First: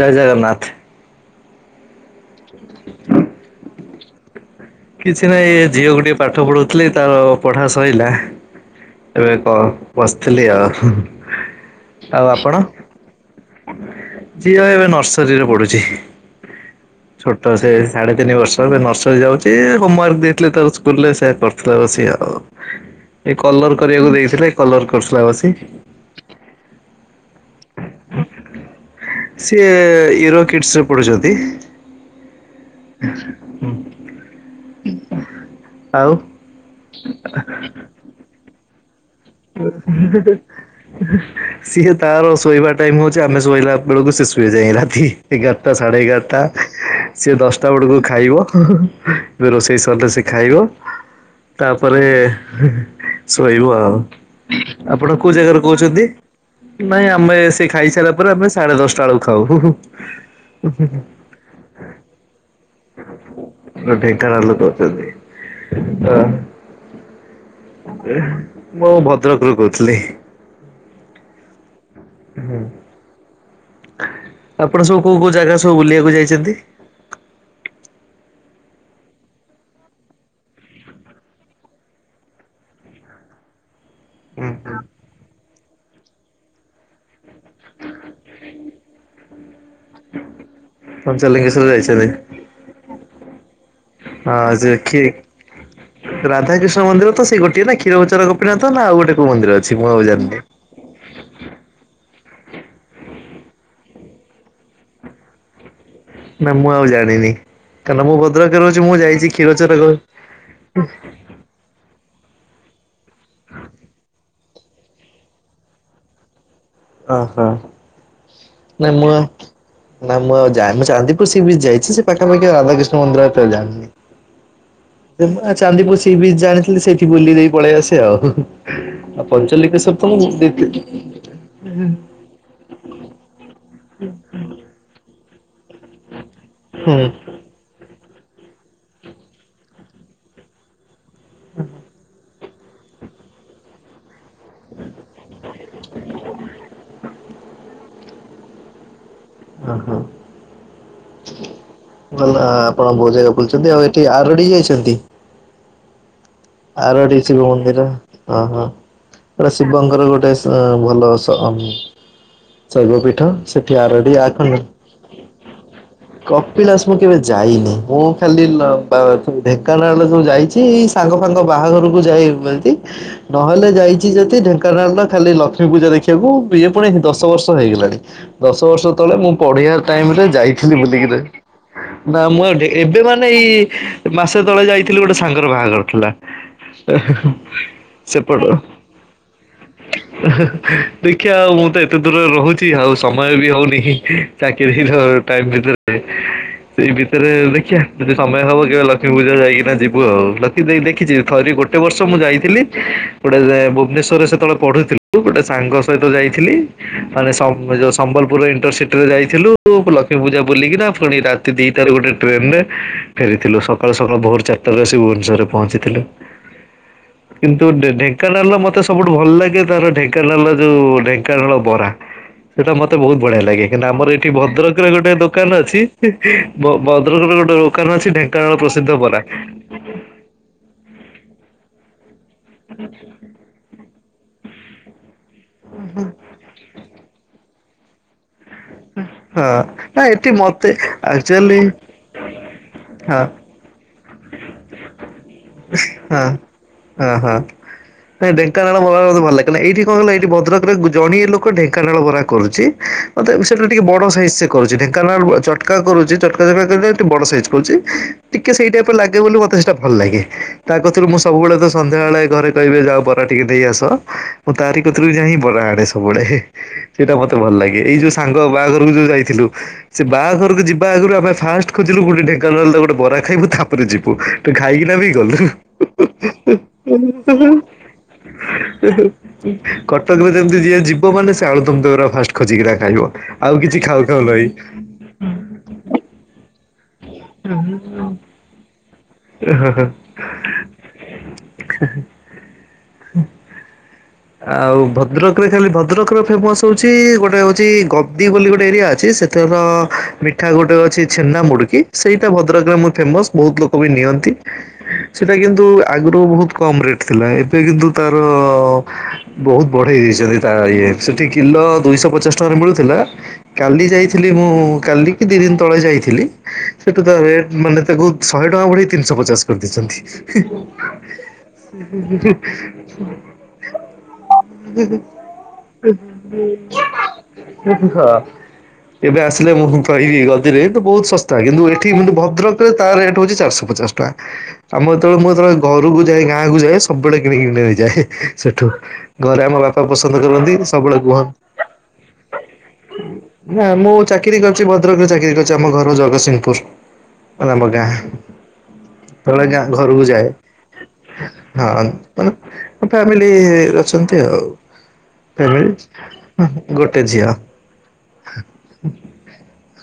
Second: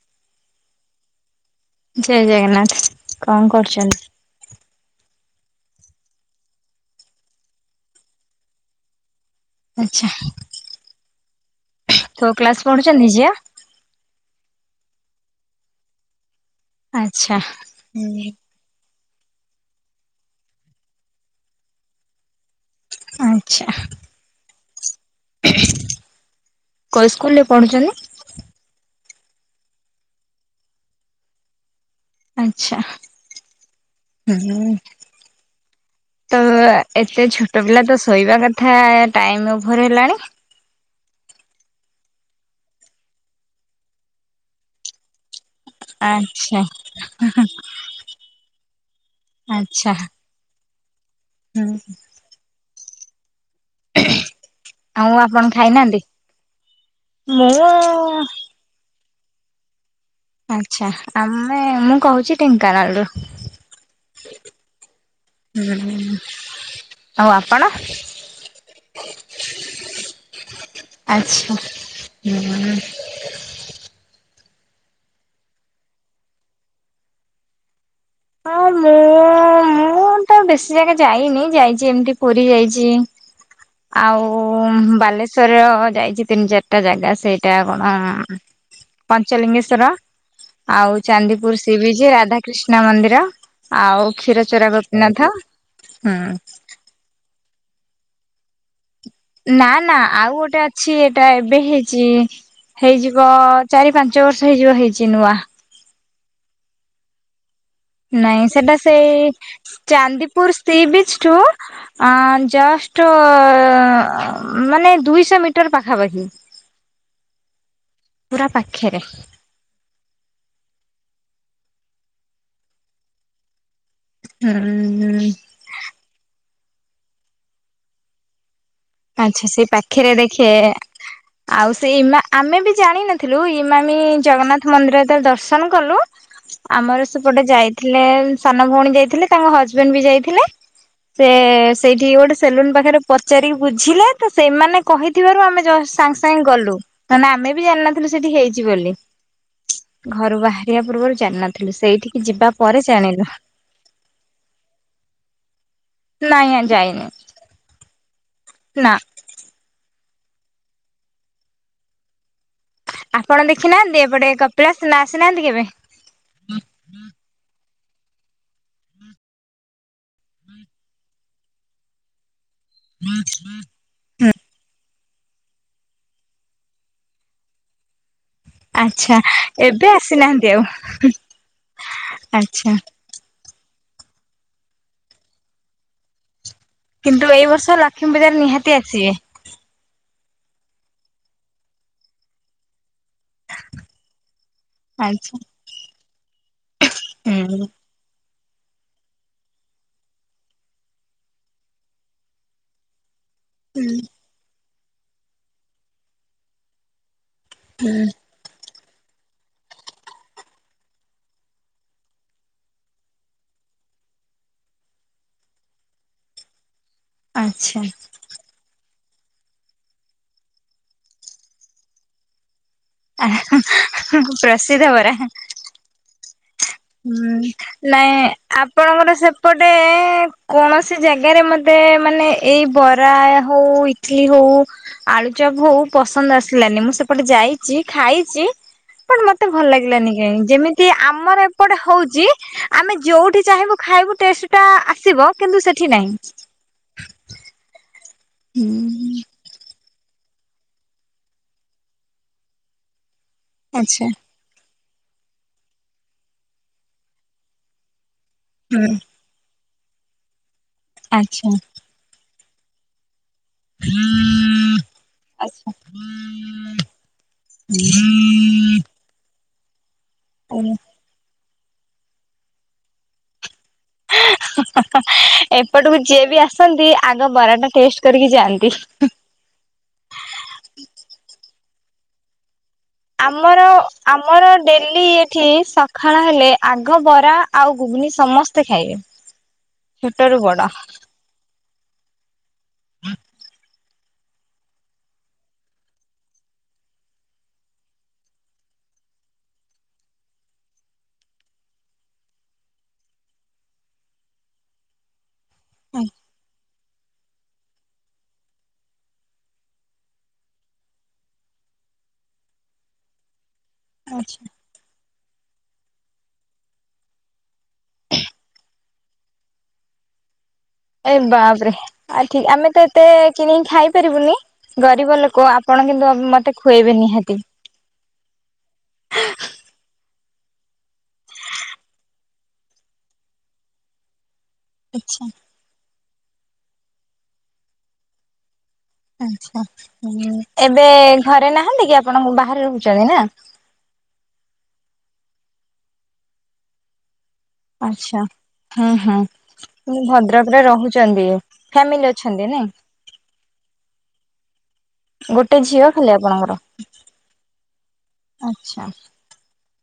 ଜୟ ଜଗନ୍ନାଥ। ଜୟ ଜଗନ୍ନାଥ କଣ କରୁଛନ୍ତି? କିଛି ନାହିଁ ଏ ଝିଅକୁ ଟିକେ ପାଠ ପଢଉଥିଲି ତାର ପଢା ସଇଲା। ଏବେ କଣ ଆଚ୍ଛା ବସିଥିଲି ଆଉ ଆଉ କୋଉ ଆପଣ? କ୍ଲାସ ପଢୁଛନ୍ତି ଝିଅ? [inaudible] ଝିଅ ଏବେ ନର୍ସରୀ ରେ ପଢୁଛି ଆଚ୍ଛା ଛୋଟ ସେ ସାଢେ ତିନି ବର୍ଷ ଏବେ ନର୍ସରୀ ଯାଉଛି ହୋମୱାର୍କ ଦେଇଥିଲେ ତା ସ୍କୁଲ ରେ ସେୟା କରୁଥିଲେ ବସିକି ଆଉ ଏ ଆଚ୍ଛା କଲର କରିବାକୁ ଦେଇଥିଲେ କଲର କରୁଥିଲା ବସି। କୋଉ ସ୍କୁଲରେ ପଢୁଛନ୍ତି? ସିଏ ୟରୋ କିଟସ ରେ ପଢୁଛନ୍ତି। ଆଚ୍ଛା ହୁଁ। ହୁଁ ତ ଏତେ ଛୋଟ ପିଲା ତ ଶୋଇବା କଥା ଟାଇମ ଓଭର ହେଲାଣି। ସିଏ ତାର ଶୋଇବା ଟାଇମ ହଉଛି ଆମେ ଶୋଇଲା ବେଳକୁ ସିଏ ସୁଏ ଯାଇକି ରାତି ଏଗାରଟା ସାଢ଼େ ଏଗାରଟା ଆଚ୍ଛା। ସିଏ ଦଶଟା ବେଳକୁ ଖାଇବ ଏବେ ରୋଷେଇ ଆଚ୍ଛା ସରିଲେ ସିଏ ଖାଇବ। ହୁଁ ତାପରେ ଶୋଇବ ଆଉ। ଆଉ ଆପଣ କୋଉ ଜାଗାରୁ ଖାଇନାହାନ୍ତି? କହୁଛନ୍ତି ନାଇଁ ଆମେ ସେ ଖାଇସାରିଲା ମୁଁ ପରେ ଆମେ ସାଢେ ଦଶ ଟା ବେଳକୁ ଖାଉ। ଆଚ୍ଛା ଆମେ ମୁଁ କହୁଛି ଢେଙ୍କାନାଳରୁୁ। ଢେଙ୍କାନାଳ ଲୋକ ଅଛନ୍ତି ହୁଁ ଆଉ ଆପଣ? ମୁଁ ଭଦ୍ରକରୁୁ କହୁଥିଲି। ଆଚ୍ଛା ହୁଁ। ଆପଣ ସବୁ କୋଉ କୋଉ ଜାଗା ସବୁ ବୁଲିବାକୁ ଯାଇଛନ୍ତି? ହଁ ମୁଁ ମୁଁ ମୁଁ ତ ବେଶୀ ଜାଗା ଯାଇନି ଯାଇଛି ଏମତି ପୁରୀ ଯାଇଛି। ଆଉ ବାଲେଶ୍ଵର ଯାଇଛି ତିନି ଚାରିଟା ଜାଗା ସେ ଟା କଣ ପଞ୍ଚଲିଙ୍ଗେଶ୍ୱର ଶ୍ୱର ଆଉ ଚାନ୍ଦିପୁର ପଞ୍ଚଲିଙ୍ଗେଶ୍ୱର ସିବିଜ ଯାଇଛନ୍ତି ରାଧାକୃଷ୍ଣ ମନ୍ଦିର। ଆଉ ହଁ କ୍ଷୀରଚୋରା ସେଠି ଗୋପୀନାଥ ହୁଁ ରାଧା କୃଷ୍ଣ ମନ୍ଦିର ତ ସେଇ ଗୋଟିଏ ନା କ୍ଷୀରଚୋରା ଗୋପୀନାଥ ନା ଆଉ ଗୋଟେ କୋଉ ମନ୍ଦିର ନା ଅଛି ମୁଁ ନା ଆଉ ଜାଣିନି। ଗୋଟେ ଅଛି ଏଇଟା ଏବେ ହେଇଛି ହେଇଯିବ ଵ ଚାରି ପାଞ୍ଚ ବର୍ଷ ହେଇଯିବ ହେଇଛି ନୂଆ। ନା ମୁଁ ଆଉ ଜାଣିନି। କାରଣ ମୁଁ ନାଇଁ ଭଦ୍ରକରେ ସେଟା ରହୁଛି ମୁଁ ଯାଇଛି ସେଇ କ୍ଷୀରଚୋରା ଗୋ ଚାନ୍ଦିପୁର ସିବିଚ ଠୁ ଜସ୍ ଷ୍ଟ ଦୁଇଶ ମିଟର ପାଖାପାଖି। ଓ ହୋ। ପୁରା ନା ପାଖରେ ମୁଁ ଆଉ ନା ମୁଁ ଆଉ ଯାଇନି ଚାନ୍ଦିପୁର ସି ବିଚ ଯାଇଛି ସେ ପାଖାପଖି ରାଧାକୃଷ୍ଣ ମନ୍ଦିର ହୁଁ ଜାଣିନି। ଚାନ୍ଦିପୁର ସି ବୀଚ ଜାଣିଥିଲି ସେଇଠି ବୁଲି ଦେଇ ପଳେଇ ଆସେ ଆଉ। ଆଉ ଆଚ୍ଛା ସେଇ ପଞ୍ଚଲିଙ୍ଗେଶ୍ୱର ତ ପାଖରେ ମୁଁ ଦି ଦେଖେ ଆଉ ସେଇ ମା ଆମେ ବି ଜାଣିନଥିଲୁ। ରୁ ହିମାମି ଜଗନ୍ନାଥ ମନ୍ଦିର ଯେତଳେ ଦର୍ଶନ କଲୁ ଆମର ହୁଁ ସେପଟେ ଯାଇଥିଲେ ସାନ ଭଉଣୀ ଯାଇଥିଲେ ତାଙ୍କ ହଜବେଣ୍ଡ ବି ଯାଇଥିଲେ ସେ ସେଇଠି ଗୋଟେ ସେଲୁନ୍ ପାଖରେ ପଚାରିକି ବୁଝିଲେ। ତ ସେମାନେ କହିଥିବାରୁ ଆମେ ଜସ ସାଙ୍ଗେ ସାଙ୍ଗେ ଗଲୁ ତାନେ ଆମେ ବି ଜାଣିିନଥିଲୁ ସେଠି ହେଇଛି ବୋଲି ଓହୋ। ଘରୁ ବାହାରିବା ପୂର୍ବରୁ ଜାଣିନଥିଲୁ ସେଇଠିକି ଭଲ ଯିବା ପରେ ଆପଣ ବହୁତ ଜାଣିଲୁ। ଜାଗା ବୁଲିଛନ୍ତି ଆଉ ଏଠି ଆରଡି ଯାଇଛନ୍ତି? ନାଇଁ ଯାଇନି। ଆରଡି ଶିବ ମନ୍ଦିର। ହଁ ହଁ ନା ଏଟା ଶିବଙ୍କର ଗୋଟେ ସ ଭଲ ସମୁ ଶୈବ ପୀଠ ଆପଣ ସେଠି ଦେଖିନାହାନ୍ତି ଆରଡି ଏପଟେ ଆଖଣ୍ଡଳ କପିଳାସ ନା ଆସିନାହାନ୍ତି କେବେ? କପିଳାସ ମୁଁ କେବେ ଯାଇନି। ମୁଁ ଖାଲି ଲ ବା ଢେଙ୍କାନାଳର ସବୁ ଯାଇଛି ସାଙ୍ଗ ଫାଙ୍ଗ ବାହାଘରକୁ ଯାଇ ନହେଲେ ଯାଇଛି ଯଦି ଢେଙ୍କାନାଳର ଖାଲି ଲକ୍ଷ୍ମୀ ପୂଜା ଦେଖିବାକୁ ଇଏ ପୁଣି ଦଶ ବର୍ଷ ହେଇଗଲାଣି। ଦଶ ବର୍ଷ ତଳେ ଆଚ୍ଛା ମୁଁ ପଢିବାର ଏବେ ଟାଇମ୍ ରେ ଆସିନାହାନ୍ତି ଆଉ ଯାଇଥିଲି ବୁଲିକିନା। ନା ମୁଁ ଆଉ ଆଚ୍ଛା। ଏବେ ମାନେ ଏଇ ମାସେ ତଳେ ଯାଇଥିଲି ଗୋଟେ ସାଙ୍ଗର ବାହାଘର ଥିଲା। କିନ୍ତୁ ଏଇ ବର୍ଷ ଲକ୍ଷ୍ମୀ ପୂଜାରେ ସେପଟ। ନିହାତି ଆସିବେ। ଦେଖିବା ଆଉ ମୁଁ ତ ଏତେ ଦୂରରେ ରହୁଛି ଆଉ ସମୟ ବି ହଉନି ଚାକିରି ଆଚ୍ଛା ଟାଇମ୍ ଭିତରେ। ସେଇ ଭିତରେ ହୁଁ ଦେଖିବା ଯଦି ସମୟ ହବ କେବେ ଲକ୍ଷ୍ମୀ ପୂଜା ଯାଇକିନା ଯିବୁ ଆଉ ଲକି ଦେଇ ଦେଖି। କିଛି ଥରି ଗୋଟେ ବର୍ଷ ମୁଁ ଯାଇଥିଲି ଗୋଟେ ଭୁବନେଶ୍ୱରରେ ସେତେବେଳେ ପଢୁଥିଲୁ ଗୋଟେ ସାଙ୍ଗ ସହିତ ଯାଇଥିଲି ମାନେ ସମ୍ବ ଯୋଉ ସମ୍ବଲପୁରର ଇଣ୍ଟରସିପ୍ ଯାଇଥିଲୁ ଲକ୍ଷ୍ମୀ ପୂଜା ବୁଲିକିନା ଫୁଣି ରାତି ଦିଟାରେ ଗୋଟେ ଟ୍ରେନ ରେ ଫେରିଥିଲୁ ସକାଳୁ ସକାଳୁ ଭୋର ଚାରିଟା ରୁ ଆସି ଭୁବନେଶ୍ୱରରେ ପହଞ୍ଚିଥିଲୁ କିନ୍ତୁ ଆଚ୍ଛା। ଢେଙ୍କାନାଳର ମତେ ସବୁଠୁ ଭଲ ଲାଗେ ତାର ଢେଙ୍କାନାଳ ଯୋଉ ଢେଙ୍କାନାଳ ବରା। ସେଇଟା ମତେ ବହୁତ ବଢିଆ ଲାଗେ କାହିଁକି ନା ଆମ ଏଠି ଭଦ୍ରକ ପ୍ରସିଦ୍ଧ ରେ ଗୋଟେ ପରା ଦୋକାନ ଅଛି। ଭ ହୁଁ ଭଦ୍ରକରେ ଗୋଟେ ଦୋକାନ ଅଛି ନାଇଁ ଢେଙ୍କାନାଳ ପ୍ରସିଦ୍ଧ ଆପଣଙ୍କର ବରା। ସେପଟେ କୌଣସି ସେ ଜାଗାରେ ମୋତେ ମାନେ ଏଇ ବରା ହଉ ଇଟଲିି ହଉ ଆଳୁଚପ ହୋଉ ପସନ୍ଦ ଆସିଲାନି ମୁଁ ସେପଟେ ଯାଇଛି ଖାଇଛି। ବଟ୍ ମତେ ହଁ ଭଲ ନା ଲାଗିଲାନି ଏଠି କାହିଁକି ମତେ ଯେମିତି ଆମର ଏପ ଆକ୍ଚୁଆଲି ହଉଛି ଆମେ ହଁ ଯୋଉଠି ଚାହିଁବୁ ଖାଇବୁ ଟେଷ୍ଟ ଟା ଆସିବ। କିନ୍ତୁ ସେଠି ନାହିଁ। ହଁ ହଁ ହଁ ନାଇଁ ଢେଙ୍କାନାଳ ବରା ମତେ ହୁଁ ଭଲ ଲାଗେ କାରଣ ଏଇଠି କଣ ନା ଏଇଠି ଭଦ୍ରକରେ ଜଣିଏ ଲୋକ ଢେଙ୍କାନାଳ ବରା କରୁଛି। ତଥାପି ସେଟା ଟିକେ ବଡ଼ ଆଚ୍ଛା ସାଇଜ୍ ସିଏ କରୁଛି ଢ଼େଙ୍କା କାରଣ ଚଟକା କରୁଛି ଚଟକା ଯାକ ଟିକେ ବଡ ସାଇଜ୍ କରୁଛି ଟିକେ ସେଇ ହୁଁ ଟାଇପରେ ଲାଗେ ବୋଲି ମତେ ସେଟା ଭଲ ଲାଗେ। ତା କତିରୁ ମୁଁ ଆଚ୍ଛା ସବୁବେଳେ ତ ସନ୍ଧ୍ୟାବେଳେ ଘରେ କହିବେ ଯା ବରା ଟିକେ ନେଇ ଆସ ମୁଁ ତାରି କତିରୁ ବି ଯାଇଁ ବରା ଆଚ୍ଛା ଆଣେ ସବୁବେଳେ ସେଇଟା ମତେ ଭଲ ଲାଗେ ଏଇ ଯୋଉ ସାଙ୍ଗ ବାହାଘରକୁ ଯୋଉ ଯାଇଥିଲୁ। ସେ ବାହାଘରକୁ ଆଜ୍ଞା। ଯିବା ଆଗରୁ ଆମେ ଫାଷ୍ଟ୍ ଖୋଜିଲୁ ଗୋଟେ ଢେଙ୍କାନାଳର ଗୋଟେ ବରା ଖାଇବୁ ତା ପରେ ଯିବୁ ତ ଖାଇକିନା ବି [unintelligible] ଏପଟକୁ ଯିଏ ବି ଆସନ୍ତି ମୁଁ ଆଗ ବରାଟା ଟେଷ୍ଟ କରିକି ଯାଆନ୍ତି। ଯେମତି ଯିଏ ଯିବ ମାନେ ସେ ଆଳୁ ଦମ ଦହିବରା ଫାଷ୍ଟ ଖୋଜିକିନା ଖାଇବ। ଆଉ ଆମର କିଛି ଖାଉ ଖାଉ ନାହିଁ। ଆମର ଡେଲି ଏଠି ସକାଳ ହେଲେ ଆଗ ବରା ଆଉ ଘୁଘୁନି ସମସ୍ତେ ଖାଇବେ। ଛୋଟରୁ ବଡ। [inaudible] ଆଉ ଭଦ୍ରକରେ ଖାଲି ଭଦ୍ରକର ଫେମସ ହଉଛି ଗୋଟେ ହଉଛି ଗବଦି ବୋଲି ଗୋଟେ ଏରିଆ ଅଛି। ସେଥେର ମିଠା ଗୋଟେ ଅଛି ଛେନା ମୁଡୁକି ସେଇଟା ଭଦ୍ରକରେ ମୋର ଫେମସ୍ ବହୁତ ଲୋକ ବି ନିଅନ୍ତି। ନ୍ତି ସେଟା କିନ୍ତୁ ଆଗୁରୁ ବୋହୁତ କମ୍ ରେଟ୍ ଥିଲା ଏବେ କିନ୍ତୁ ତାର ବହୁତ ବଢ଼େଇ ଦେଇଚନ୍ତି ତା ଇଏ ସେଠି କିଲ ଦୁଇଶ ପଚାଶ ଟଙ୍କାରେ ମିଳୁଥିଲା। କାଲି ଯାଇଥିଲି ମୁଁ କାଲି ଦି ଦିନ ତଳେ ଯାଇଥିଲି ସେଠୁ ତା ରେଟ୍ ମାନେ ତାକୁ ଶହେ ଟଙ୍କା ବଢ଼େଇ ତିନିଶ ପଚାଶ କରିଦେଇଚନ୍ତି। ହି ଏ ବାପରେ ଆ ଠି ଆମେ ତ ଏତେ କିଣିକି ଖାଇପାରିବୁନି। ଗରିବ ଲୋକ ଆପଣ କିନ୍ତୁ ମତେ ଖୁଏଇବେ ନିହାତି। ଏବେ ଆସିଲେ ମୁଁ କଁ କହି ଏଇ ଗଦିରେ ତ ବହୁତ ଶସ୍ତା କିନ୍ତୁ ଏଠି କିନ୍ତୁ ଭଦ୍ରକରେ ତା ରେଟ୍ ହଉଚି ଚାରିଶ ପଚାଶ ଟଙ୍କା। ଆମ ଯେତଳେ ଆଛା ମୁଁ ଯେତଳେ ଘରୁକୁ ଯାଏ ଗାଁକୁ ଯାଏ ସବୁବେଳେ କିଣିକିରି ନେଇଯାଏ ସେଠୁ। ଘରେ ଆମ ଆଚ୍ଛା ବାପା ପସନ୍ଦ ଉଁ କରନ୍ତି ଏବେ ସବୁବେଳେ କୁହ ଘରେ ନାହାନ୍ତି କି ଆପଣ ବାହାରେ ରହୁଚନ୍ତି ନାଁ? ନାଁ ମୁଁ ଚାକିରି କରିଚି ଭଦ୍ରକରେ ଚାକିରି କରିଚି ଆମ ଘର ଜଗତସିଂହପୁର। ଆଲା ମୋ ଗାଁ। ଆଛା ହୁଁ ହୁଁ ଗଲେ ଆଗିଆଁ ଘରୁକୁ ଯାଏ ଭଦ୍ରକରେ ରହୁଛନ୍ତି। ହଁ ଫ୍ୟାମିଲି ମାନେ ଅଛନ୍ତି ନାଇଁ ଫ୍ୟାମିଲି ଇଏ ଅଛନ୍ତି ଆଉ ଗୋଟେ ଏବେ ଝିଅ ଅଁ ଗୋଟେ ଝିଅ। ଆଚ୍ଛା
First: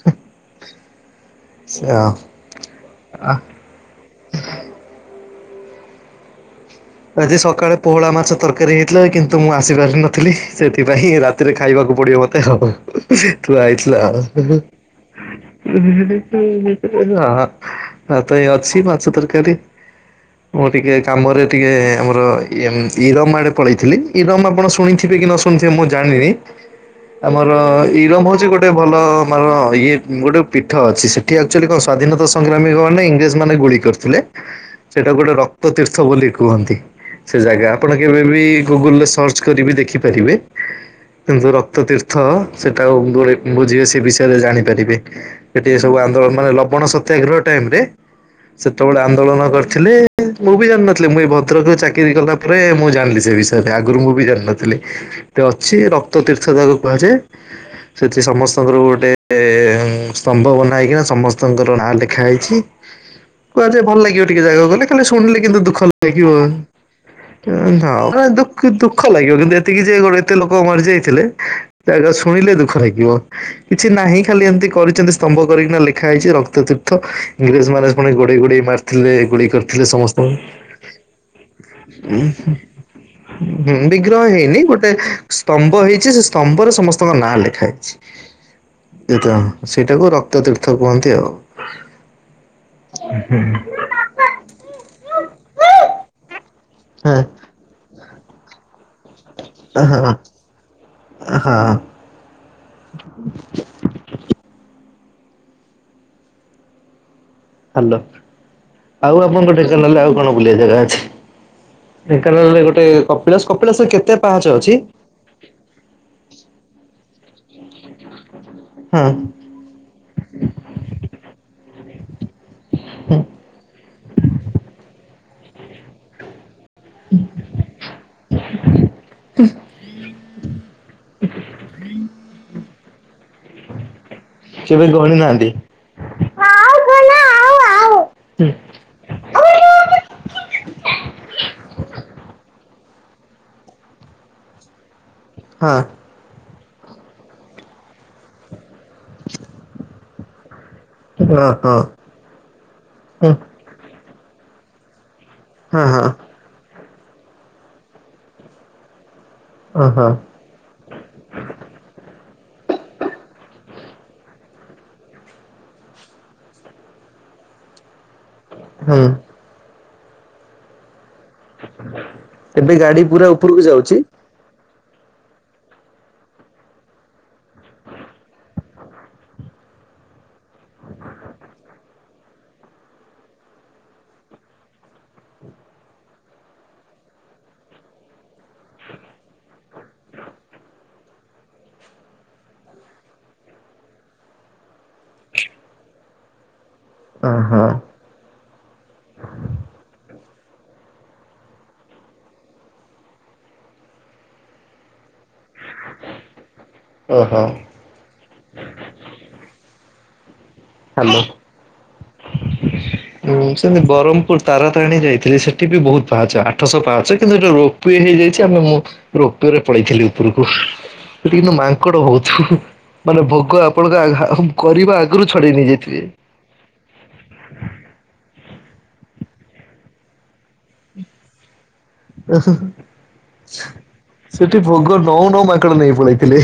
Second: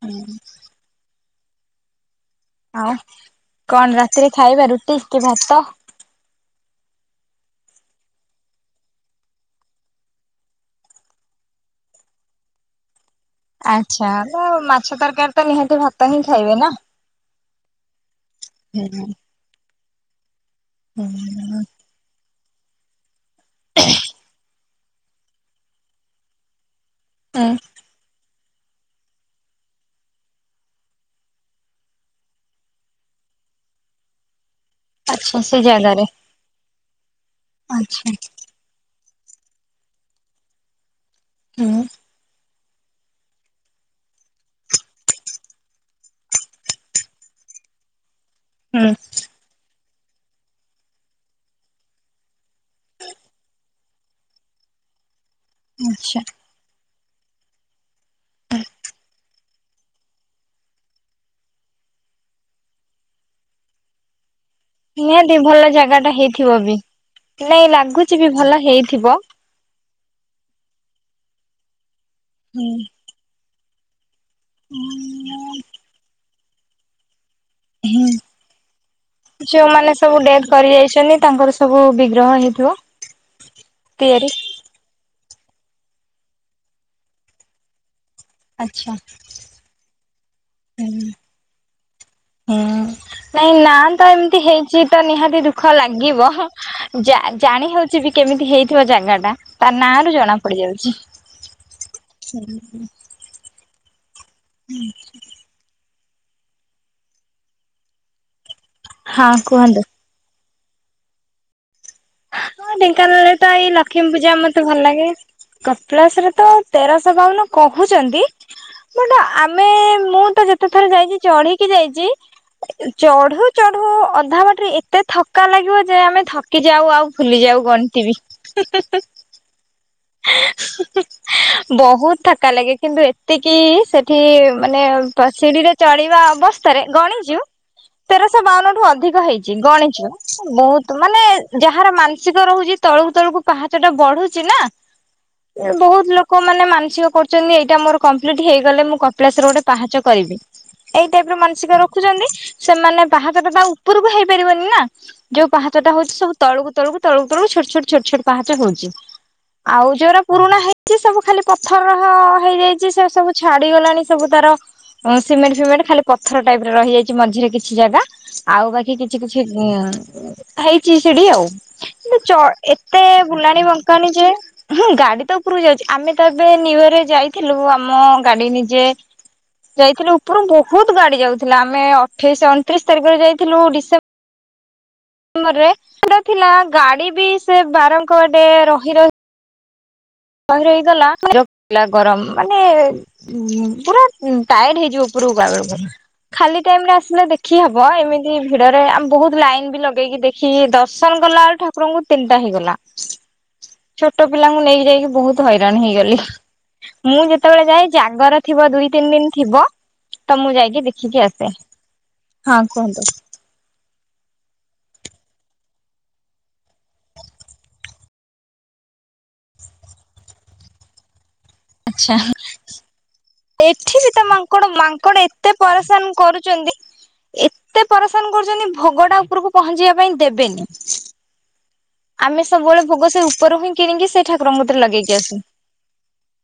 ହୁଁ। ଚା ଆଉ କଣ ରାତିରେ ଖାଇବା ରୁଟି କି ଭାତ? ଆଜି ସକାଳେ ପୋହଳା ମାଛ ତରକାରୀ ହେଇଥିଲା କିନ୍ତୁ ମୁଁ ଆସି ପାରିନଥିଲି ସେଥିପାଇଁ ରାତିରେ ଖାଇବା ଉ ପଡ଼ିବ ମତେ ହଅ। ତୁ ଆଇଥିଲ ଆଚ୍ଛା ତ ମାଛ ତରକାରୀ ତ ନିହାତି ଉଁ ଭାତ ହିଁ ସେଇ ଖାଇବେ ନା? ନିତି ବୁଲ। ଆଉ ତ ଏ ଅଛି ହୁଁ ମାଛ ତରକାରୀ। ମୁଁ ଟିକେ କାମରେ ଟିକେ ଆମର ଇମ୍ ଇରମ୍ ଆଡ଼େ ପଳେଇଥିଲି ଇରମ ଆପଣ ଶୁ ଶୁଣିଥିବେ କି ନ ଶୁଣିଥିବେ ମୁଁ ଜାଣିନି ହୁଁ ଆମର ଇରମ୍ ହଉଚି ଗ ଟେ ଭଲ ମାନର ଇଏ ଗୋଟେ ପୀଠ ଅଛି ସେଠି ଆକ୍ଚୁଆଲି କଁ ସ୍ଵାଧୀନତା ସଂଗ୍ରାମୀମାନେ ଇଂରେଜମାନେ ଗୁଳି କରିଥିଲେ। ସେଇଟା ଗୋଟେ ଆଚ୍ଛା ସେ ରକ୍ତ ତୀର୍ଥ ଜାଗାରେ ବୋଲି କୁହନ୍ତି ସେ ଜାଗା ଆପଣ ଆଚ୍ଛା କେବେ ବି ଗୁଗୁଲ୍ ରେ ସ ସର୍ଚ୍ଚ କରି ବି ଦେଖିପାରିବେ କିନ୍ତୁ ରକ୍ତ ହୁଁ। ତୀର୍ଥ ସେଟା ଆଉ ଗୁଳି ବୁଝିବେ ସେ ବିଷୟରେ ଜାଣିପାରିବେ ଏଠି ତାକୁ ଆନ୍ଦୋଳନରେ ଲବଣ ସତ୍ୟାଗ୍ରହ ଟାଇମ୍ ରେ ହୁଁ। ସେତୋଳେ ଆନ୍ଦୋଳନ କରିଥିଲେ। ଏ ମୁଁ ବି ଜାଣିନ ଥିଲି ମୁଁ ଏଇ ଭଦ୍ରକରେ ଚାକିରି କଲା ପରେ ମୁଁ ଜାଣିଲି ସେ ବିଷୟରେ ଆଗୁରୁ ମୁଁ ବି ଜାଣିନଥିଲି। ଟେ ଅଛି ରକ୍ତ ଆଚ୍ଛା। ତୀର୍ଥ ଯାହାକୁ କୁହାଯାଏ ସେଠି ସମସ୍ତଙ୍କର ଗୋଟେ ଏ ଉଁ ସ୍ତମ୍ବ ବନାହେଇକିନା ସମସ୍ତଙ୍କର ନାଁ ଲେଖା ହେଇଚି କୁହାଯାଏ ଭଲ ଲାଗିବ। ଟିକେ ଜାଗାକୁ ଗଲି ଖାଲି ନିହାତି ଶୁଣିଲି କିନ୍ତୁ ଭଲ ଦୁଃଖ ଜାଗା ଟା ଲାଗିବ ହେଇଥିବ ବି ନାଇଁ ଅଁ ଥାଉ ଲାଗୁଛି ଆଲା ବି ଦୁଃଖ ଭଲ ଦୁଃଖ ହେଇଥିବ। ଲାଗିବ କିନ୍ତୁ ଏତିକି ଯେ ଗୋଟେ ଏତେ ଲୋକ ମରିଯାଇଥିଲେ ଜାଗା ଶୁଣିଲେ ହୁଁ ଦୁଃଖ ଲାଗିବ କିଛି ନାହିଁ ଖାଲି ଏମତି କରିଚନ୍ତି ସ୍ତମ୍ଭ କରିକିନା ଲେଖା ହେଇଚି ରକ୍ତ ତୀର୍ଥ। ଇଂରେଜମାନେ ପୁଣି ହୁଁ। ଗୋଡ଼େଇ ଗୋଡ଼େଇ ମାରିଥିଲେ ଗୁଳି କରିଥିଲେ ଯୋଉମାନେ ସବୁ ସମସ୍ତଙ୍କୁ। ଡେଥ୍ କରି ଯାଇଛନ୍ତି ତାଙ୍କର ସବୁ ଉଁ ବିଗ୍ରହ ହେଇଥିବ ହୁଁ ହୁଁ ବିଗ୍ରହ ତିଆରି। ହେଇନି ଗୋଟେ ସ୍ତମ୍ବ ହେଇଚି ସେ ସ୍ତମ୍ବରେ ସମସ୍ତଙ୍କ ନାଁ ଲେଖା ହେଇଚି। ଆଚ୍ଛା ଏ ତ ସେଇଟାକୁ ରକ୍ତ ତୀର୍ଥ ହୁଁ। କୁହନ୍ତି ଆଉ। ହୁଁ ନାଇଁ ନାଁଟା ତ ଏମିତି ହେଇଚି ତ ନିହାତି ଦୁଃଖ ଲାଗିବ। ଜା ହଁ ଜାଣି ହେଉଚି ବି କେମିତି ହେଇ ଥିବା ଜାଗାଟା ତା ହଁ ନାଁରୁ ଜଣାପଡ଼ି ଯାଉଚି। ହଁ ସରତେ ଆଚ୍ଛା। ହାଲୋ ଆଉ ହଁ ଆପଣଙ୍କ କୁହନ୍ତୁ। ଢେଙ୍କାନାଳରେ ଆଉ କଣ ବୁଲିବା ଜାଗା ଅଛି? ଢେଙ୍କାନାଳରେ ହଁ ଗୋଟେ ଢେଙ୍କାନାଳରେ ତ କପିଳାସ ଏଇ କପିଳାସରେ ଲକ୍ଷ୍ମୀ କେତେ ପୂଜା ପାହାଚ ମତେ ଭଲ ଅଛି? ଲାଗେ। କପିଳାସରେ ତ ତେରଶହ ବାଉନ କହୁଛନ୍ତି ମାନେ ହଁ। ଆମେ ମୁଁ ତ ଯେତେ ଥର ଯାଇଛି ଚଢ଼ିକି ଯାଇ ଚି ଚଢୁ ଚଢୁ ଅଧା ବାଟ ରେ ଏତେ ଥକା ଲାଗିବ ଯେ ଆମେ ଥକି ଯାଉ ଆଉ ଭୁଲି ଯାଉ ଗଣିଥିବି ହୁଁ ହୁଁ ହୁଁ ହୁଁ। ହୁଁ ବହୁତ ଥକା ଲାଗେ କିନ୍ତୁ ଏତିକି ସେ ଏଠି ମାନେ କେବେ ଗଣି ପା ନାହାନ୍ତି? ସିଢିରେ ଚଢିବା ହଁ ଅବସ୍ଥାରେ ହଁ ଗଣିଛୁ। ହଁ ତେରଶହ ବାଉନ ଠୁ ଅଧିକ ହେଇଛି ଗଣିଚୁ ବହୁତ ମାନେ ଯା କାହାର ମାନସିକ ରହୁଛି ତଳକୁ ତଳକୁ ପାହାଚ ଟା ବଢୁଛି ନା ଏ ହଁ ବହୁତ ଲୋକ ମାନେ ମାନସିକ କରୁଛନ୍ତି ଏଇଟା ମୋର କମ୍ପ୍ଲିଟ ହେଇଗଲେ ମୁଁ କପିଳାସ ରେ ଗୋଟେ ପାହାଚ କରିବି। ଏଇ ଟାଇପର ମାନସିକ ରଖୁଛନ୍ତି ସେମାନେ ପାହାଡ ତ ଟା ଆଉ ଉପୁରକୁ ହେଇପାରିବନି ନା। ଯୋଉ ହଁ ପାହାଚଟା ହଁ। ହଉଚି ସବୁ ତଳକୁ ତଳକୁ ତଳକୁ ତଳକୁ ଛୋଟ ଛୋଟ ଛୋଟ ଛୋଟ ପାହାଚ ହଉଛି। ଆଉ ଓହୋ ଯୋଉଗୁରା ପୁରୁଣା ହେଇଛି ସବୁ ଖାଲି ପଥର ହ। ହେଇଯାଇଛି ସେ ସବୁ ଛାଡିଗଲାଣି ସବୁ ତାର। ଅଁ ସିମେଣ୍ଟ ଫିମେଣ୍ଟ ଖାଲି ପଥର ଟାଇପର ରହିଯାଇଛି ମଝିରେ କିଛି ଜାଗା। ଆଉ ବାକି ହୁଁ କିଛି କିଛି ଏଁ ଉଁ ହେଇଛି ସେଠି ଆଉ କିନ୍ତୁ ଚ ଏବେ ଏତେ ଗାଡି ପୁରା ଉପରକୁ ବୁଲାଣି ଯାଉଛି? ବଙ୍କାଣି ଯେ। ହୁଁ ଗାଡି ତ ଉପରକୁ ଯାଉଛି ଆମେ ତ ଏବେ ନିୟୁ ଇୟରରେ ଯାଇଥିଲୁ ଆମ ଗାଡି ନିଜେ। ଯାଇଥିଲି ଉପରୁ ବହୁତ ଗାଡି ଯାଉଥିଲା ଆମେ ଅଠେଇଶ ଅଣତିରିଶ ତାରିଖରେ ଯାଇଥିଲୁ ଡିସେ ହୁ ଙ୍ଗରେ ତ ଥିଲା ଗାଡି ବି ସେ ବାରଙ୍କ ଆଡ଼େ ରହି ର ରହି ରହି ଗଲା ମାନେ ବିରକ ଲା ଗରମ ମାନେ ଉଁ ପୁରା ଉଁ ଟାଏଡ ହେଇଯିବ ପୁ ଉପରୁକୁ ଗଲା ବେଳକୁ ଖାଲି ଟାଇମ ରେ ଆସିଲେ ଦେଖି ଓହୋ ହବ ଏମିତି ଭିଡରେ ଆମେ ବହୁତ ଲାଇନ ବି ଲଗେଇକି ଦେ ହି ଦର୍ଶନ କଲା ବେଳୁ ଠାକୁରଙ୍କୁ ତିନିଟା ହେଇଗଲା ଛୋଟ ପିଲାଙ୍କୁ ନେଇକି ଯାଇକି ତ ହଇରାଣ ହେଇଗଲି ମୁଁ ଓହୋ ଯେତେବେଳେ ଯାଏ ଜାଗର ଥିବ ଦୁଇ ତିନି ଦିନ ଥିବ। ତ ମୁଁ ଯାଇକି ଦେଖିକି ହାଲୋ। ଆସେ ହଁ କୁହନ୍ତୁ। ହୁଁ ସେମିତି ବ୍ରହ୍ମପୁର ତାରାତାରଣୀ ଯାଇଥିଲି ସେଠି ବି ବହୁତ ପାହାଚ ଆଠଶହ ପାହାଚେ କିନ୍ତୁ ଏଠି ରୋପ ୱେ ହେଇଯାଇଛି ଆମେ ମୁଁ ରୋପ ୱେ ରେ ପଳେଇଥିଲି ଉପରୁକୁ। ସେଠି କିନ୍ତୁ ମାଙ୍କଡ଼ ଆଛା ବହୁତ୍ ହୁଁ ହୁଁ ମାନେ ଭୋଗ ଆପଣଙ୍କ ଏଠି ବି ତ ଆଘା ହୁଁ ମାଙ୍କଡ କରିବା ମାଙ୍କଡ ଆଗରୁ ଏତେ ଛଡେଇ ନେଇଯାଇଥିବେ। ପରେଶାନ କରୁଛନ୍ତି ଏତେ ପରସ ପରେସାନ କରୁଛନ୍ତି ଭୋଗଟା ଉପରକୁ ପହଞ୍ଚିବା ପାଇଁ ଦେବେନି। ଅ ଆମେ ହ ସବୁବେଳେ ଭୋଗ ସେ ଉପରୁ ହ ହିଁ କିଣିକି ସେ ସେଠି ଠାକୁରଙ୍କ କତିରେ ଭୋଗ ଲଗେଇକି ନଉ ଆସୁ। ନଉ ମାଙ୍କଡ ନେଇ ପଳେଇଥିଲେ।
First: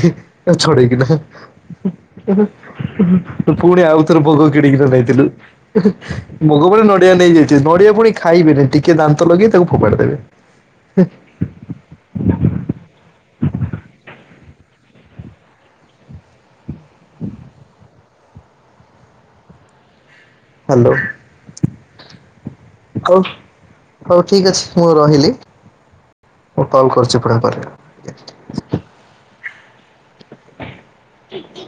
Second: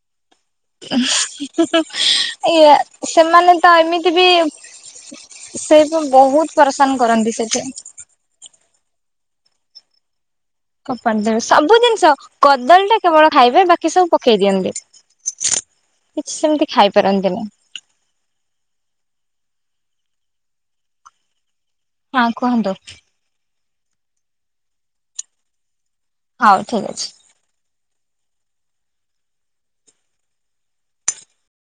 ଛଡେଇିକିନା ହୁଁ ଉଁ ଏଇଆ ହୁଁ ସେମାନେ ହୁଁ ତ ପୁଣି ଏମିତି ଆଉଥରେ ବି ଭୋଗ କିଣିକିନା ନେଇଥିଲୁ। ସେ ଉଁ ବହୁତ ହୁଁ ଭୋଗ କଣ ପରେଶାନ ନଡିଆ କରନ୍ତି ନେଇ ଯାଇଥିଲ ସେଠି। ନଡିଆ ପୁଣି ଖାଇବେନି ଟିକେ ଦାନ୍ତ ଲଗେଇ ତାକୁ ଫୋପାଡ଼ି ଦେବେ। ଖୋପାଡଦେବେ ସବୁ ଜିନିଷ କଦଳୀ ଟା କେବଳ ଖାଇବେ ବାକି ସବୁ ପ ପକେଇ ଦିଅନ୍ତି କିଛି ସେମିତି ଖାଇ ପାରନ୍ତିନି। ହାଲୋ। ହଁ କୁହନ୍ତୁ। ହଉ ଠିକ ଅଛି ମୁଁ ରହିଲି ହଉ ମୁଁ ଠିକ କଲ ଅଛି। କରୁଛି ପୁଣି ୟା ପରେ। ଟି